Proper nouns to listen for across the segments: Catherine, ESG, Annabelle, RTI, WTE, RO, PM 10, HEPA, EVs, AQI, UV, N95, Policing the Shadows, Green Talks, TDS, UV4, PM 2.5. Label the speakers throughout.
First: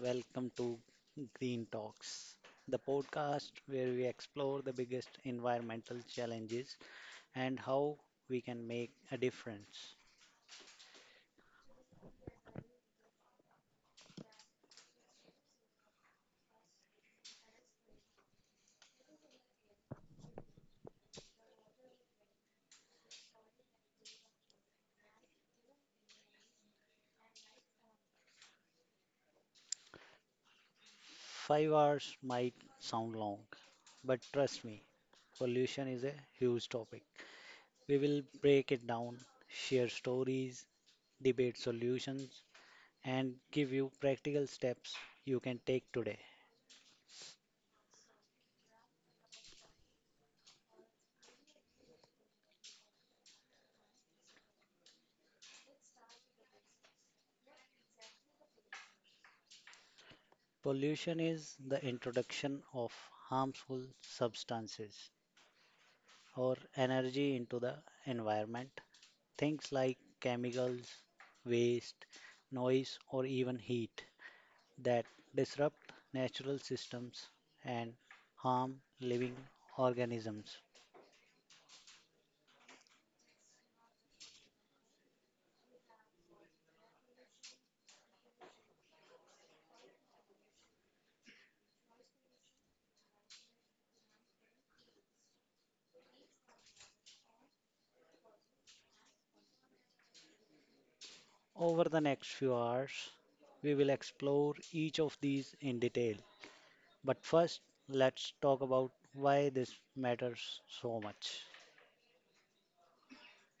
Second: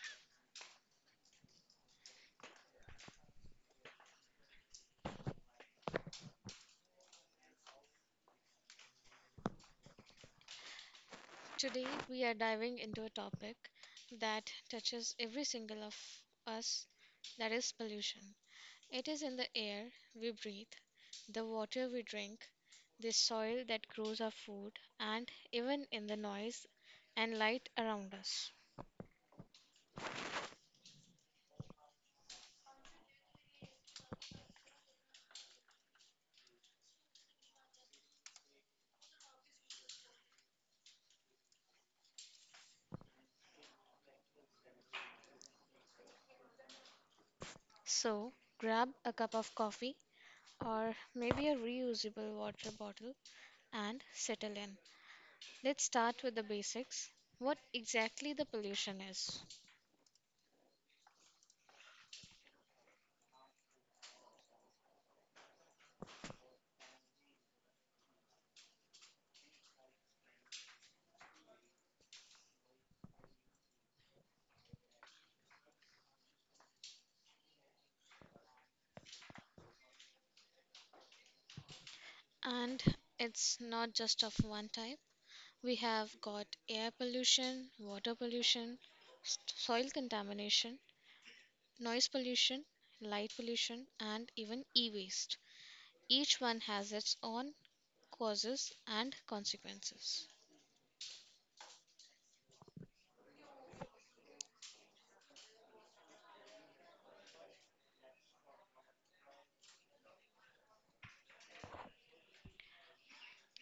Speaker 1: Welcome to Green Talks, the podcast where we explore the biggest environmental challenges and how we can make a difference.
Speaker 2: Today, we are diving into a topic that touches every single of us, that is, pollution. It is in the air we breathe, the water we drink, the soil that grows our food, and even in the noise and light around us.
Speaker 1: 5 hours might sound long, but trust me, pollution is a huge topic. We will break it down, share stories, debate solutions, and give you practical steps you can take today.
Speaker 2: So, grab a cup of coffee or maybe a reusable water bottle and settle in. Let's start with the basics. What exactly the pollution is?
Speaker 1: Pollution is the introduction of harmful substances or energy into the environment. Things like chemicals, waste, noise, or even heat that disrupt natural systems and harm living organisms.
Speaker 2: And it's not just of one type. We have got air pollution, water pollution, soil contamination, noise pollution, light pollution, and even e waste. Each one has its own causes and consequences.
Speaker 1: Over the next few hours, we will explore each of these in detail. But first, let's talk about why this matters so much.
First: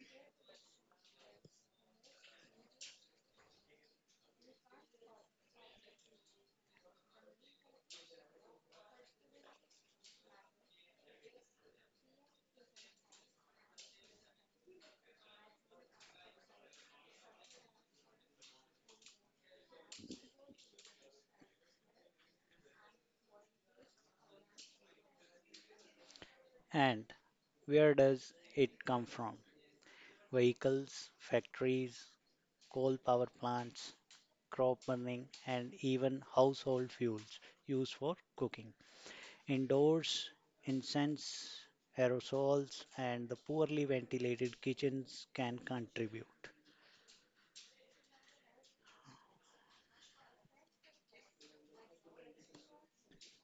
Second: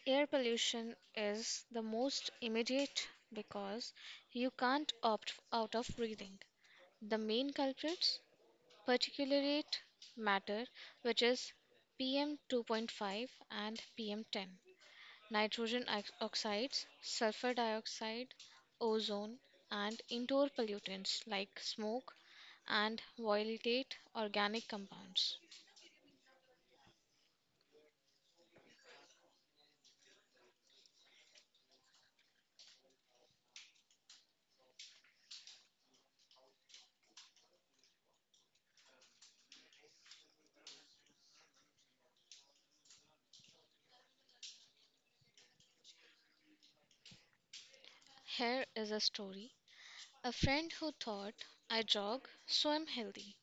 Speaker 2: Air pollution is the most immediate because you can't opt out of breathing. The main culprits particulate matter, which is PM 2.5 and PM 10, oxides, sulfur dioxide, ozone, and indoor pollutants like smoke and volatile organic compounds.
Speaker 1: And Where does it come from? Vehicles, factories, coal power plants, crop burning, and even household fuels used for cooking. Indoors, incense, aerosols, and the poorly ventilated kitchens can contribute.
Speaker 2: Here is a story. A friend who thought I jog, so I'm healthy,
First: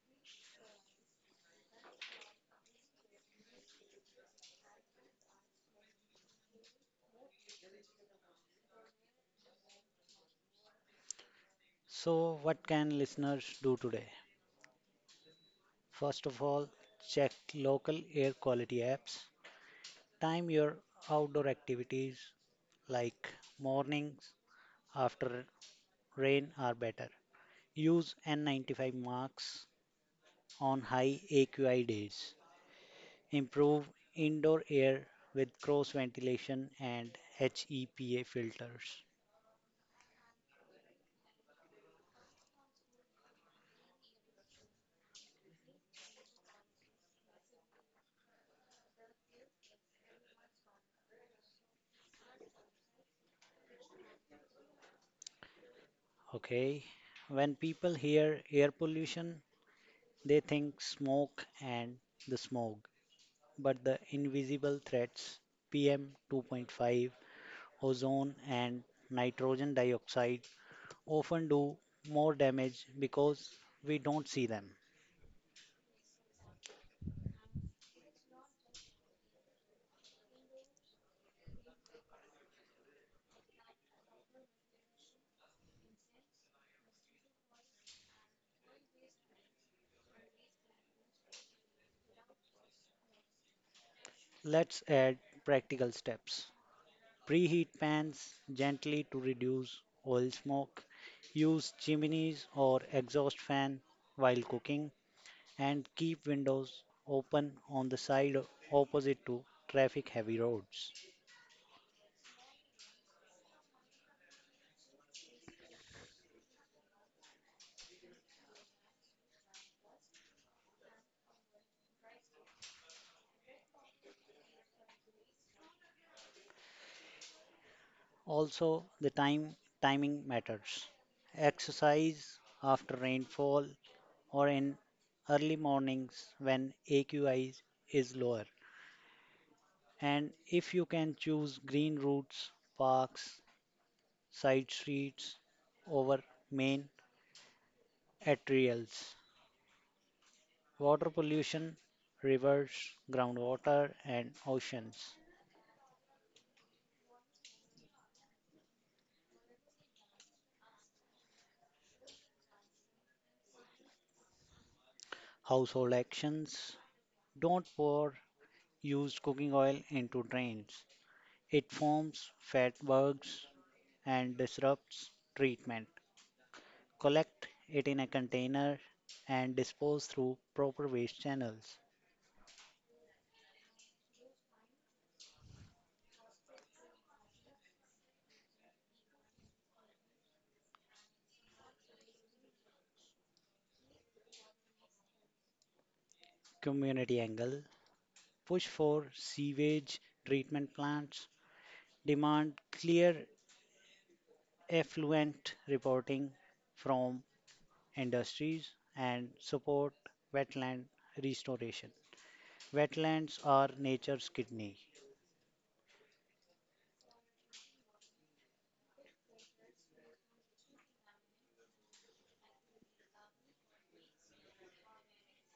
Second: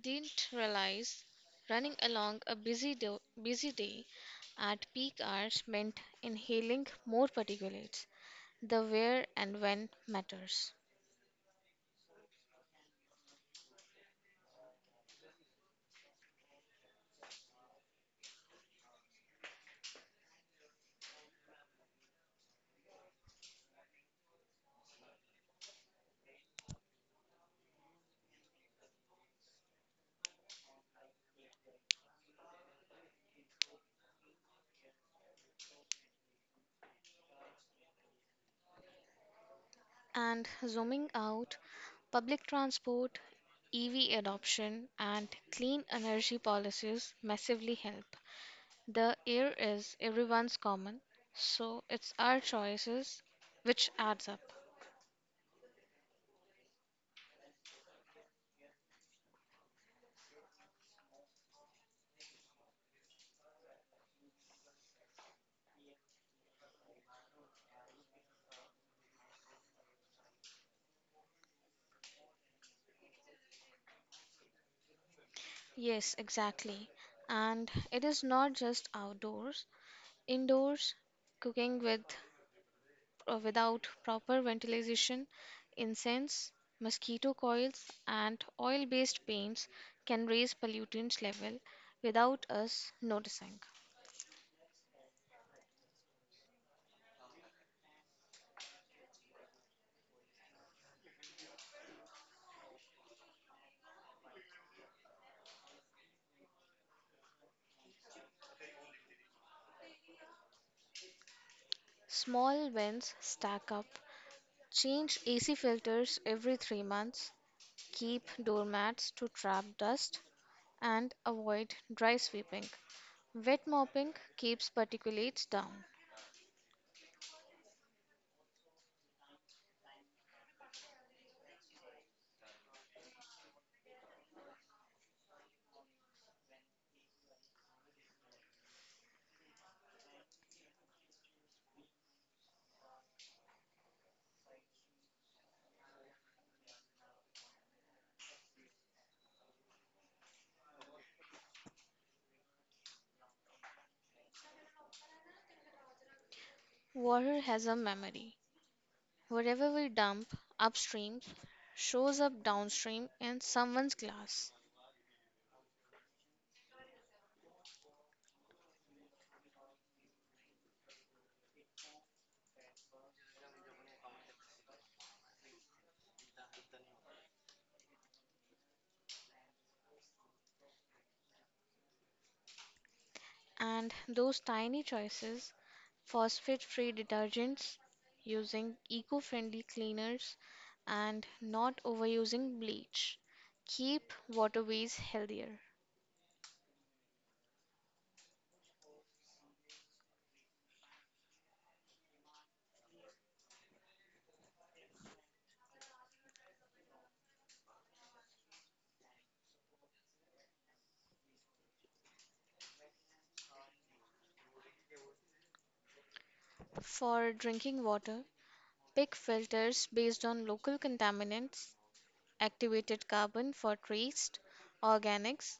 Speaker 2: didn't realize running along a busy day at peak hours meant inhaling more particulates. The where and when matters.
Speaker 1: So, what can listeners do today? First of all, check local air quality apps. Time your outdoor activities like mornings after rain are better. Use N95 marks on high AQI days. Improve indoor air with cross ventilation and HEPA filters.
Speaker 2: And zooming out, public transport, EV adoption, and clean energy policies massively help. The air is everyone's common, so it's our choices which adds up.
Speaker 1: Okay. When people hear air pollution, they think smoke and the smog, but the invisible threats PM 2.5, ozone, and nitrogen dioxide often do more damage because we don't see them.
Speaker 2: Yes, exactly. And it is not just outdoors, indoors, cooking with or without proper ventilation, incense, mosquito coils, and oil-based paints can raise pollutants level without us noticing.
Speaker 1: Let's add practical steps. Preheat pans gently to reduce oil smoke. Use chimneys or exhaust fan while cooking and keep windows open on the side opposite to traffic heavy roads.
Speaker 2: Small vents stack up. Change AC filters every 3 months. Keep doormats to trap dust and avoid dry sweeping. Wet mopping keeps particulates down.
Speaker 1: Also, the time timing matters. Exercise after rainfall or in early mornings when AQI is lower. And if you can choose green routes, parks, side streets over main arterials. Water pollution, rivers, groundwater, and oceans.
Speaker 2: Water has a memory. Wherever we dump upstream shows up downstream in someone's glass.
Speaker 1: Household actions don't pour used cooking oil into drains. It forms fat bugs and disrupts treatment. Collect it in a container and dispose through proper waste channels.
Speaker 2: And those tiny choices, phosphate free detergents, using eco friendly cleaners, and not overusing bleach keep waterways healthier.
Speaker 1: Community angle push for sewage treatment plants, demand clear effluent reporting from industries and support wetland restoration. Wetlands are nature's kidney.
Speaker 2: For drinking water, pick filters based on local contaminants, activated carbon for traced organics,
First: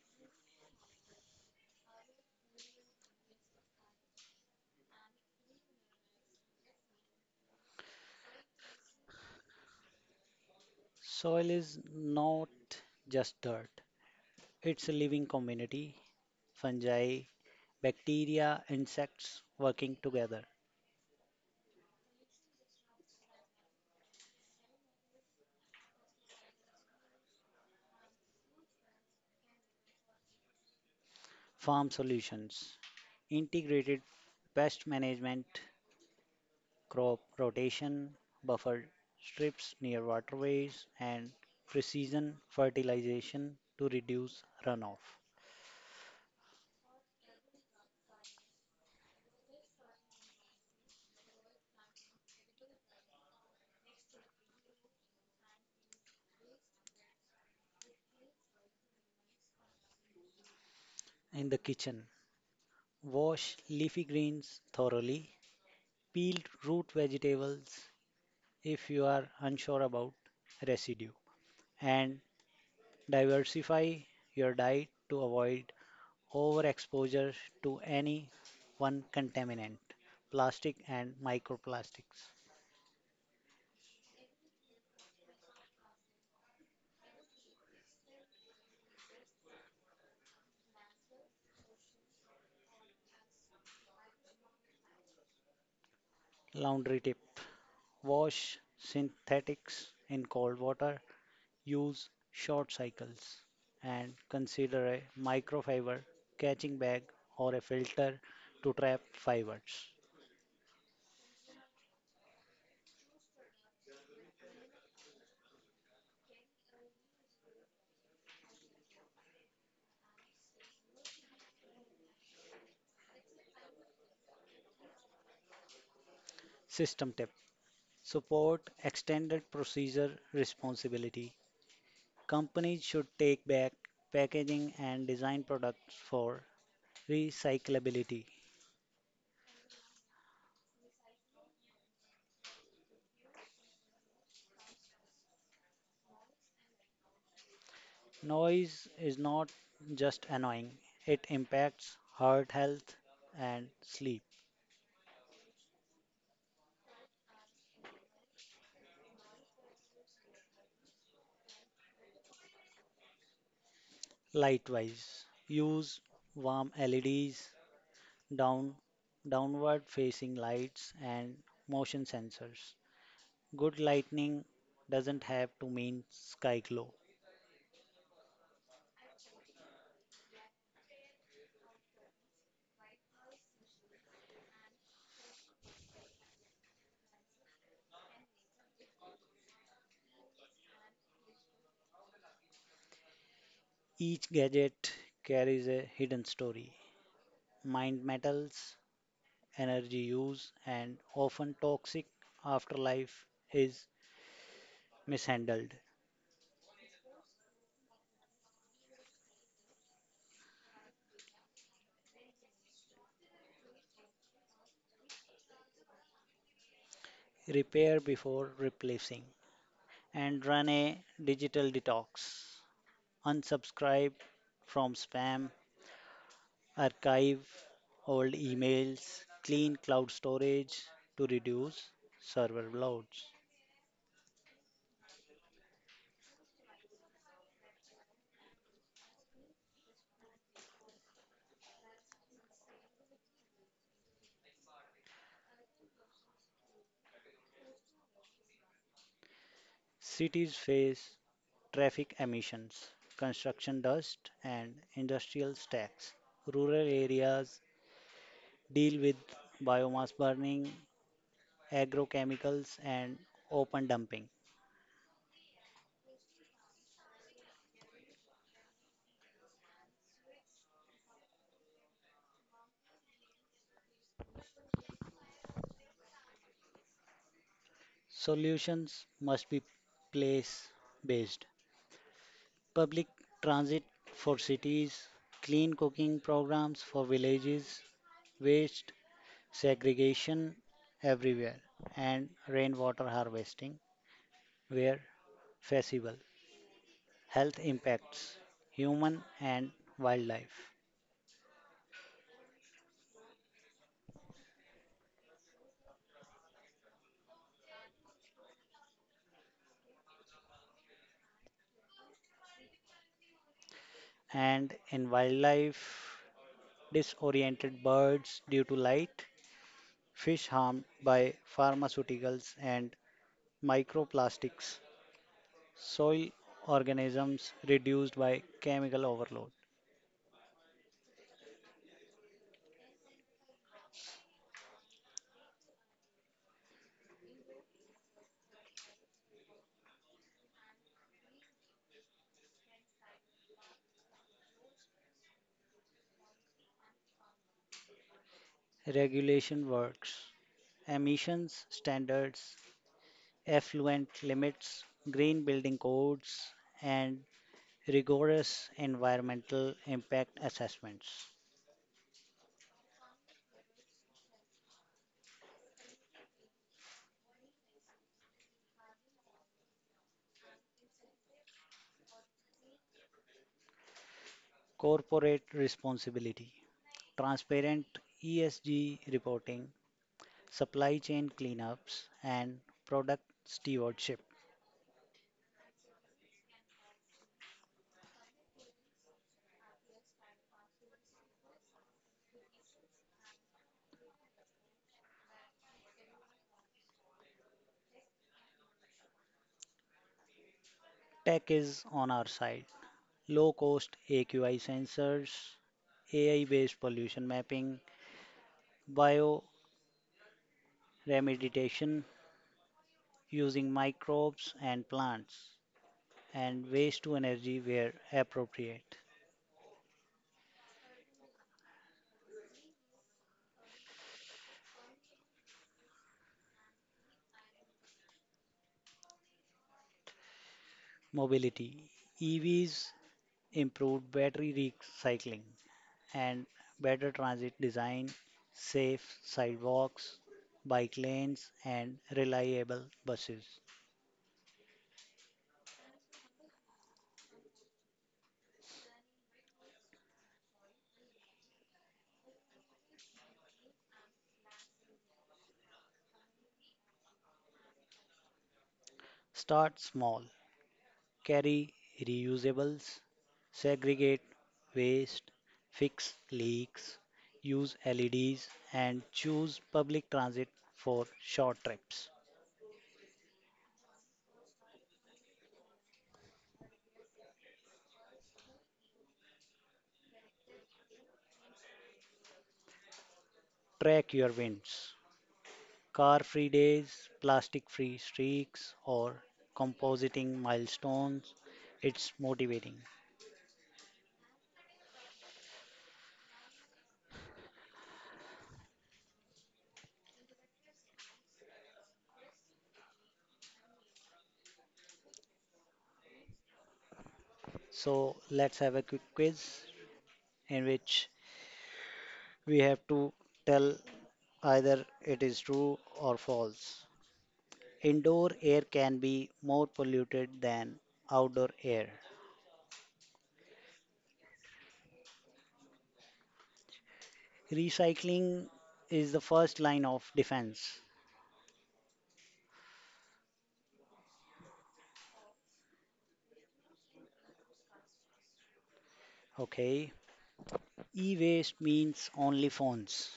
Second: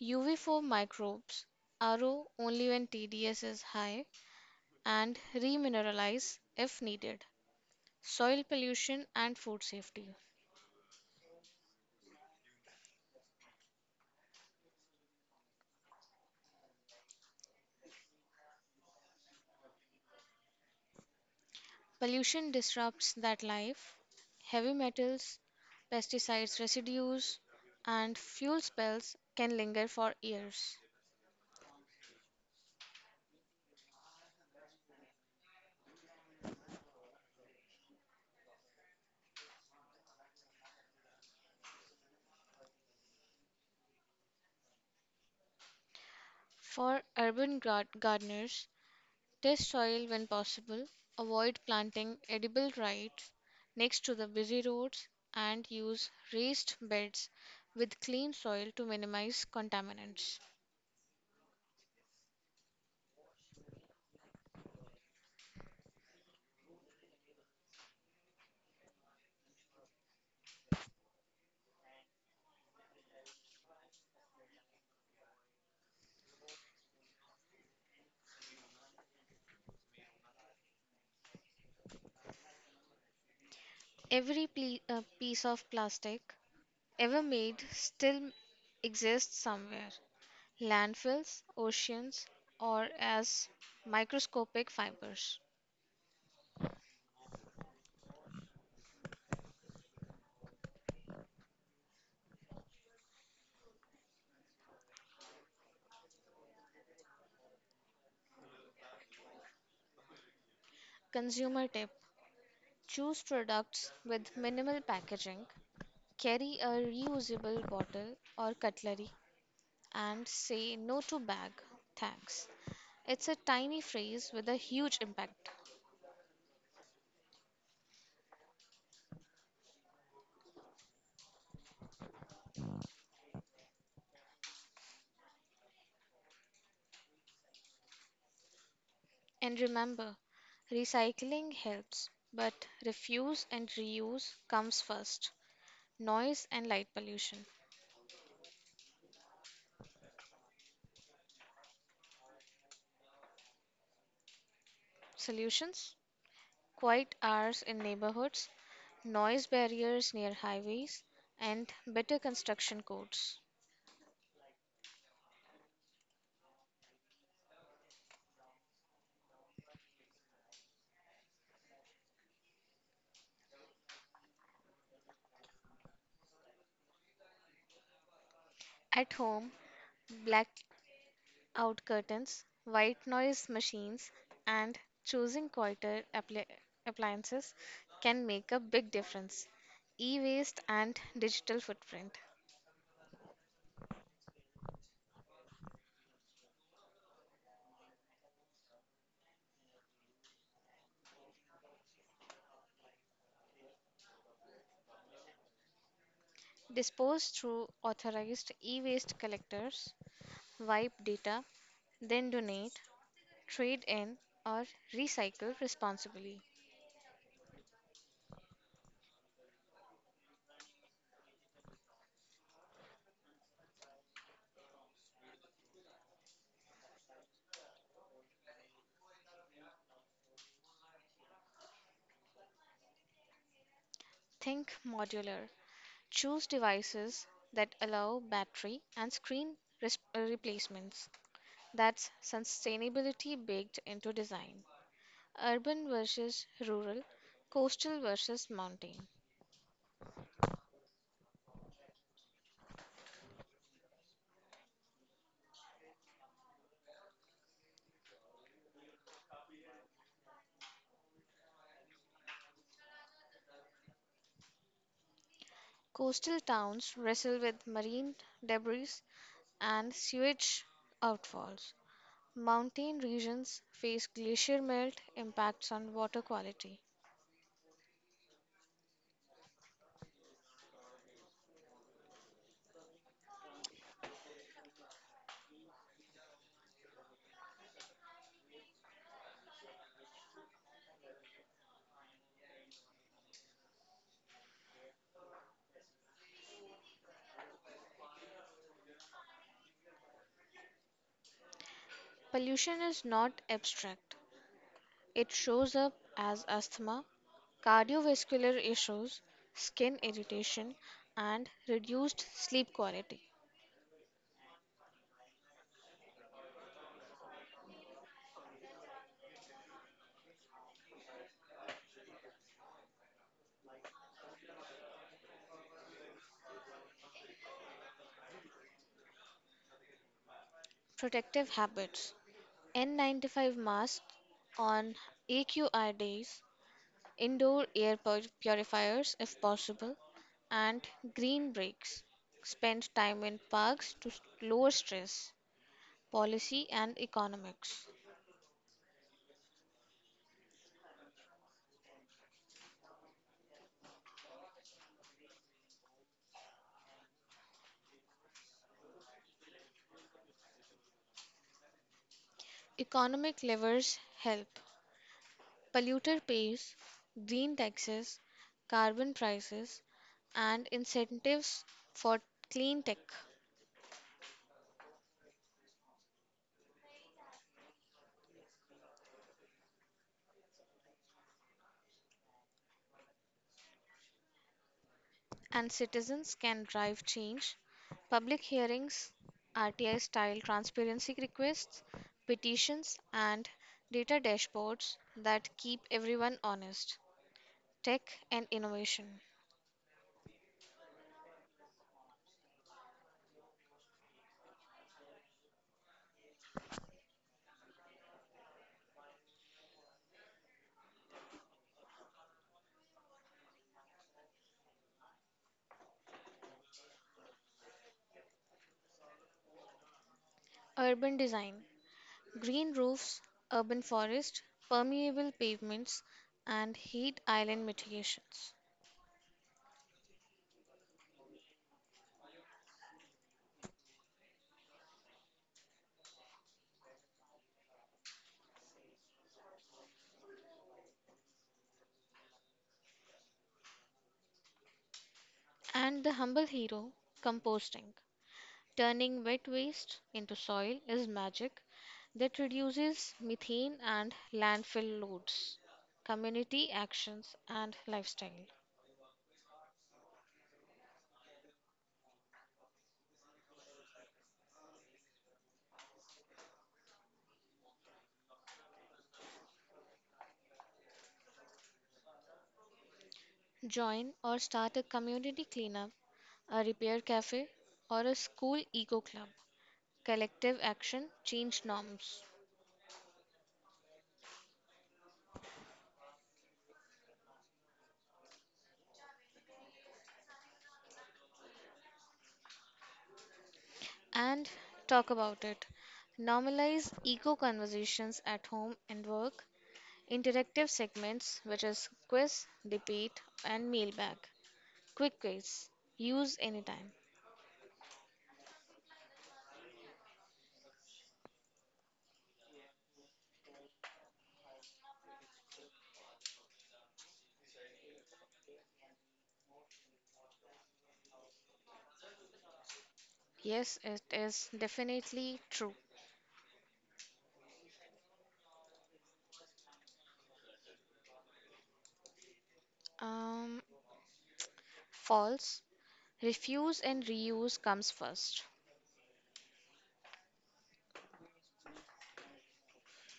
Speaker 2: UV4 microbes, RO only when TDS is high and remineralize if needed. Soil pollution and food safety.
Speaker 1: Soil is not just dirt, it's a living community, fungi, bacteria, insects working together.
Speaker 2: Pollution disrupts that life. Heavy metals, pesticides residues, and fuel spills can linger for years.
Speaker 1: Farm solutions, integrated pest management crop rotation, buffer strips near waterways, and precision fertilization to reduce runoff.
Speaker 2: For urban gardeners, test soil when possible. Avoid planting edible rice next to the busy roads and use raised beds with clean soil to minimize contaminants.
Speaker 1: In the kitchen, wash leafy greens thoroughly, peel root vegetables if you are unsure about residue, and diversify your diet to avoid overexposure to any one contaminant, plastic and microplastics.
Speaker 2: Every piece of plastic ever made still exists somewhere, landfills, oceans, or as microscopic fibers.
Speaker 1: Laundry tip: wash synthetics in cold water, use short cycles, and consider a microfiber catching bag or a filter to trap fibers.
Speaker 2: Consumer tip, choose products with minimal packaging, carry a reusable bottle or cutlery, and say no to bag. Thanks. It's a tiny phrase with a huge impact.
Speaker 1: System tip: support extended procedure responsibility. Companies should take back packaging and design products for recyclability.
Speaker 2: And remember, recycling helps, but refuse and reuse comes first. Noise and light pollution.
Speaker 1: Noise is not just annoying, it impacts heart health and sleep.
Speaker 2: Solutions? Quiet hours in neighborhoods, noise barriers near highways, and better construction codes.
Speaker 1: Likewise, use warm LEDs, down, downward facing lights, and motion sensors. Good lighting doesn't have to mean sky glow.
Speaker 2: At home, black out curtains, white noise machines, and choosing quieter appli- appliances can make a big difference. E waste and digital footprint.
Speaker 1: Each gadget carries a hidden story. Mined metals, energy use, and often toxic afterlife is mishandled.
Speaker 2: Dispose through authorized e waste collectors, wipe data, then donate, trade in, or recycle responsibly.
Speaker 1: Repair before replacing, and run a digital detox. Unsubscribe from spam. Archive old emails, clean cloud storage to reduce server loads.
Speaker 2: Think modular. Choose devices that allow battery and screen replacements. That's sustainability baked into design. Urban versus rural, coastal versus mountain.
Speaker 1: Cities face traffic emissions, construction dust, and industrial stacks. Rural areas deal with biomass burning, agrochemicals, and open dumping.
Speaker 2: Coastal towns wrestle with marine debris and sewage outfalls. Mountain regions face glacier melt impacts on water quality.
Speaker 1: Solutions must be place based. Public transit for cities, clean cooking programs for villages, waste segregation everywhere, and rainwater harvesting were feasible. Health impacts, human and wildlife.
Speaker 2: Pollution is not abstract, it shows up as asthma, cardiovascular issues, skin irritation, and reduced sleep quality.
Speaker 1: And in wildlife, disoriented birds due to light, fish harmed by pharmaceuticals and microplastics, soil organisms reduced by chemical overload.
Speaker 2: Protective habits. N95 masks on AQI days, indoor air purifiers if possible, and green breaks. Spend time in parks to lower stress. Policy and economics.
Speaker 1: Regulation works, emissions standards effluent limits, green building codes, and rigorous environmental impact assessments.
Speaker 2: Economic levers help. Polluter pays, green taxes, carbon prices, and incentives for clean tech.
Speaker 1: Corporate responsibility, transparent ESG reporting, supply chain cleanups, and product stewardship.
Speaker 2: And citizens can drive change. Public hearings, RTI style transparency requests, petitions, and data dashboards that keep everyone honest. Tech and innovation.
Speaker 1: Tech is on our side. Low cost AQI sensors, AI based pollution mapping, bioremediation using microbes and plants, and waste to energy where appropriate.
Speaker 2: Urban design. Green roofs, urban forest, permeable pavements, and heat island mitigations.
Speaker 1: Mobility EVs improved battery recycling and better transit design, safe sidewalks, bike lanes, and reliable buses.
Speaker 2: And the humble hero, composting. Turning wet waste into soil is magic that reduces methane and landfill loads. Community actions and lifestyle.
Speaker 1: Start small, carry reusables, segregate waste, fix leaks, use LEDs, and choose public transit for short trips.
Speaker 2: Join or start a community cleanup, a repair cafe, or a school eco club. Collective action change norms.
Speaker 1: Track your winds. Car free days, plastic free streaks, or compositing milestones. It's motivating.
Speaker 2: And talk about it. Normalize eco conversations at home and work. Interactive segments, which is quiz, debate, and mailbag. Quick quiz. Use anytime.
Speaker 1: So let's have a quick quiz in which we have to tell either it is true or false. Indoor air can be more polluted than outdoor air.
Speaker 2: Yes, it is definitely true.
Speaker 1: Recycling is the first line of defense.
Speaker 2: Um, False. Refuse and reuse comes first.
Speaker 1: Okay. E waste means only phones.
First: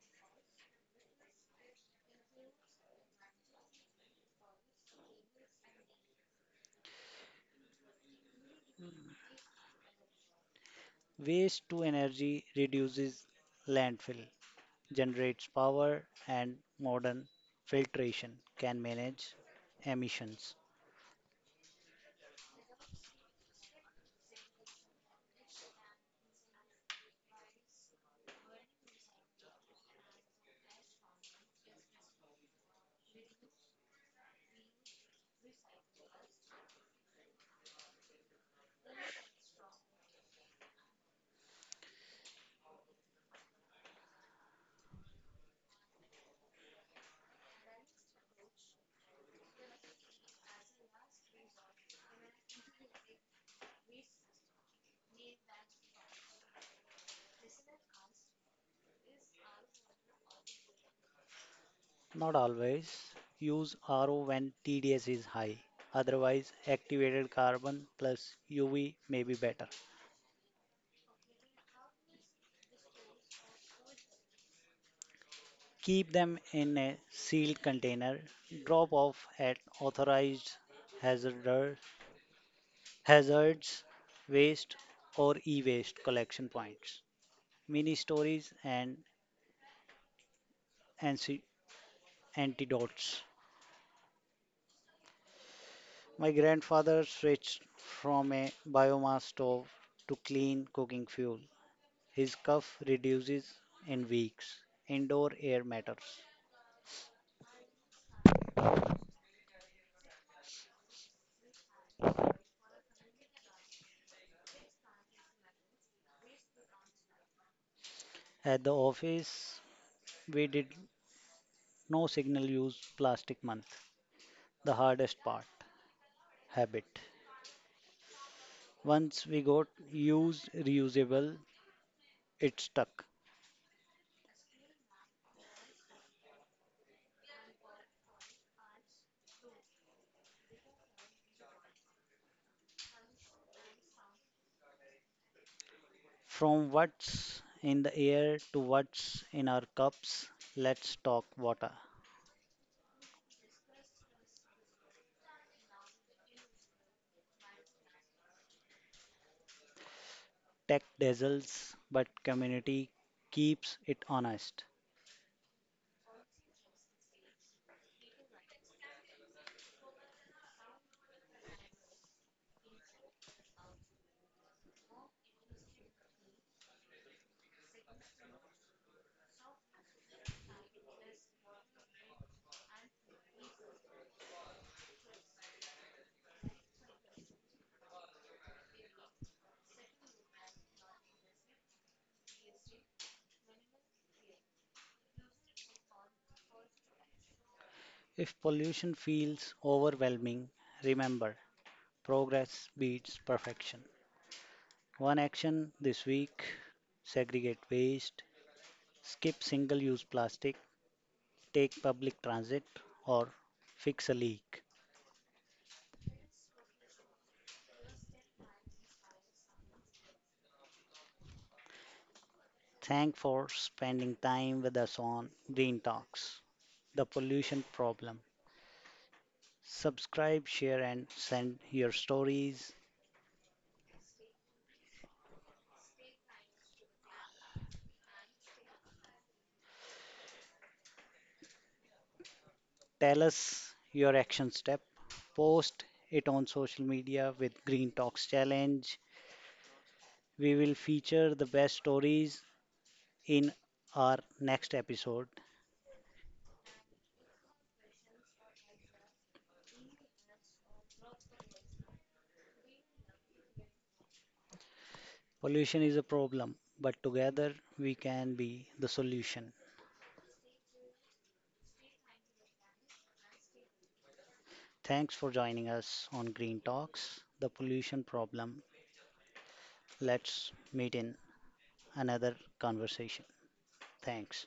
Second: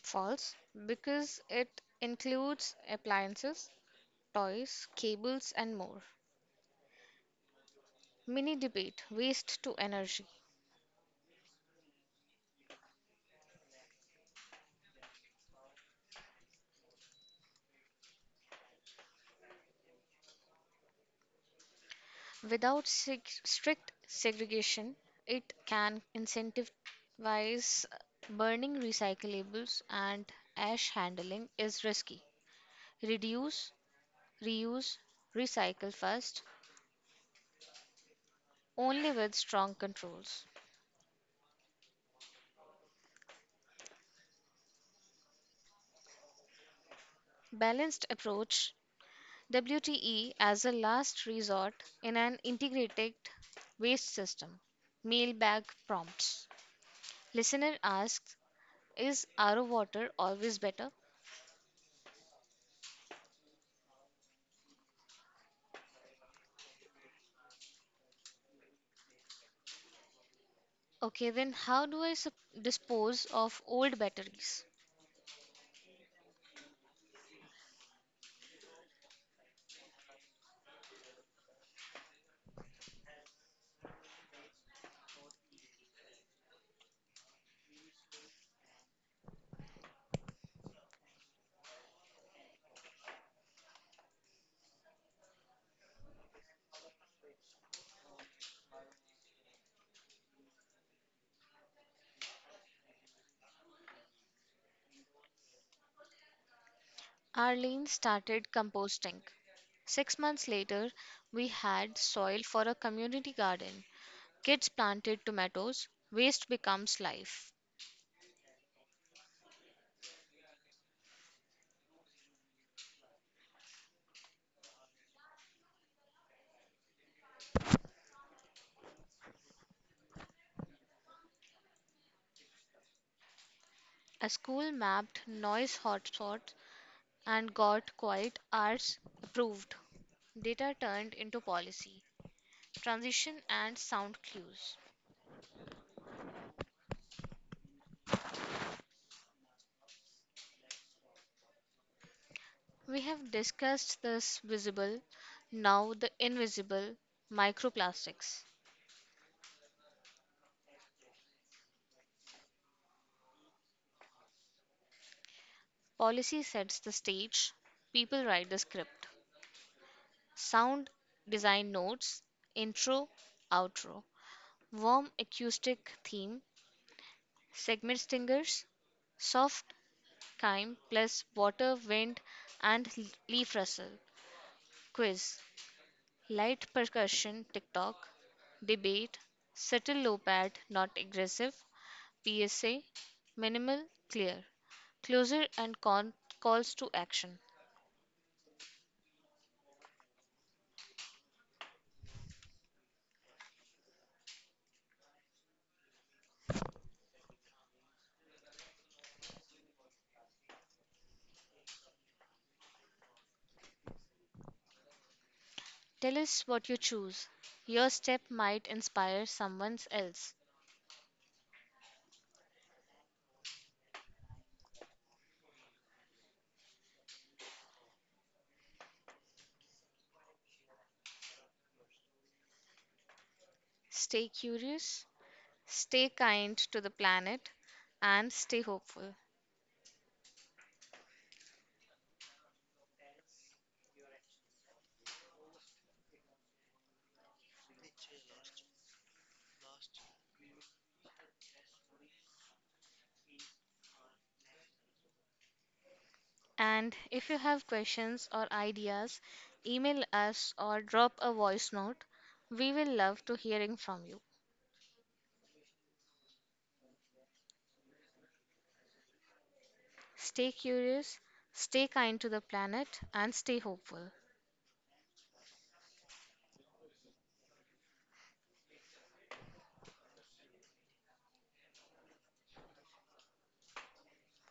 Speaker 2: False, because it includes appliances, toys, cables, and more. Mini debate waste to energy.
Speaker 1: Waste to energy reduces landfill, generates power, and modern filtration can manage emissions.
Speaker 2: Without strict segregation, it can incentivize burning recyclables and ash handling is risky. Reduce reuse, recycle first, only with strong controls. Balanced approach, WTE as a last resort in an integrated waste system. Mailbag prompts. Listener asks, is RO water always better?
Speaker 1: Not always. Use RO when TDS is high. Otherwise, activated carbon plus UV may be better.
Speaker 2: Okay, then how do I dispose of old batteries?
Speaker 1: Keep them in a sealed container. Drop off at authorized hazard, hazards, waste, or e waste collection points. Mini stories and ansi- antidotes. My grandfather switched from a biomass stove to clean cooking fuel. His cough reduces in weeks. Indoor air matters.
Speaker 2: Arlene started composting. 6 months later, we had soil for a community garden. Kids planted tomatoes, waste becomes life.
Speaker 1: At the office, we did no single use plastic month. The hardest part habit. Once we got use reusable, it stuck.
Speaker 2: A school mapped noise hotspots and got quiet hours approved. Data turned into policy, transition, and sound cues.
Speaker 1: From what's in the air to what's in our cups, let's talk water.
Speaker 2: We have discussed this visible, now the invisible microplastics.
Speaker 1: Tech dazzles, but community keeps it honest.
Speaker 2: Policy sets the stage, people write the script. Sound design notes, intro, outro, warm acoustic theme, segment stingers, soft chyme plus water, wind, and leaf rustle. Quiz, light percussion, TikTok, debate, subtle low pad, not aggressive, PSA, minimal, clear. Closer and calls to action.
Speaker 1: If pollution feels overwhelming, remember progress beats perfection. One action this week: segregate waste, skip single use plastic, take public transit, or fix a leak.
Speaker 2: Tell us what you choose. Your step might inspire someone else.
Speaker 1: Thank for spending time with us on Green Talks, the pollution problem. Subscribe, share, and send your stories.
Speaker 2: Stay curious, stay kind to the planet, and stay hopeful.
Speaker 1: Tell us your action step. Post it on social media with Green Talks Challenge. We will feature the best stories in our next episode.
Speaker 2: And if you have questions or ideas, email us or drop a voice note. We will love to hearing from you.
Speaker 1: Pollution is a problem, but together we can be the solution.
Speaker 2: Stay curious, stay kind to the planet and stay hopeful.
Speaker 1: Thanks for joining us on Green Talks, the pollution problem. Let's meet in another conversation. Thanks.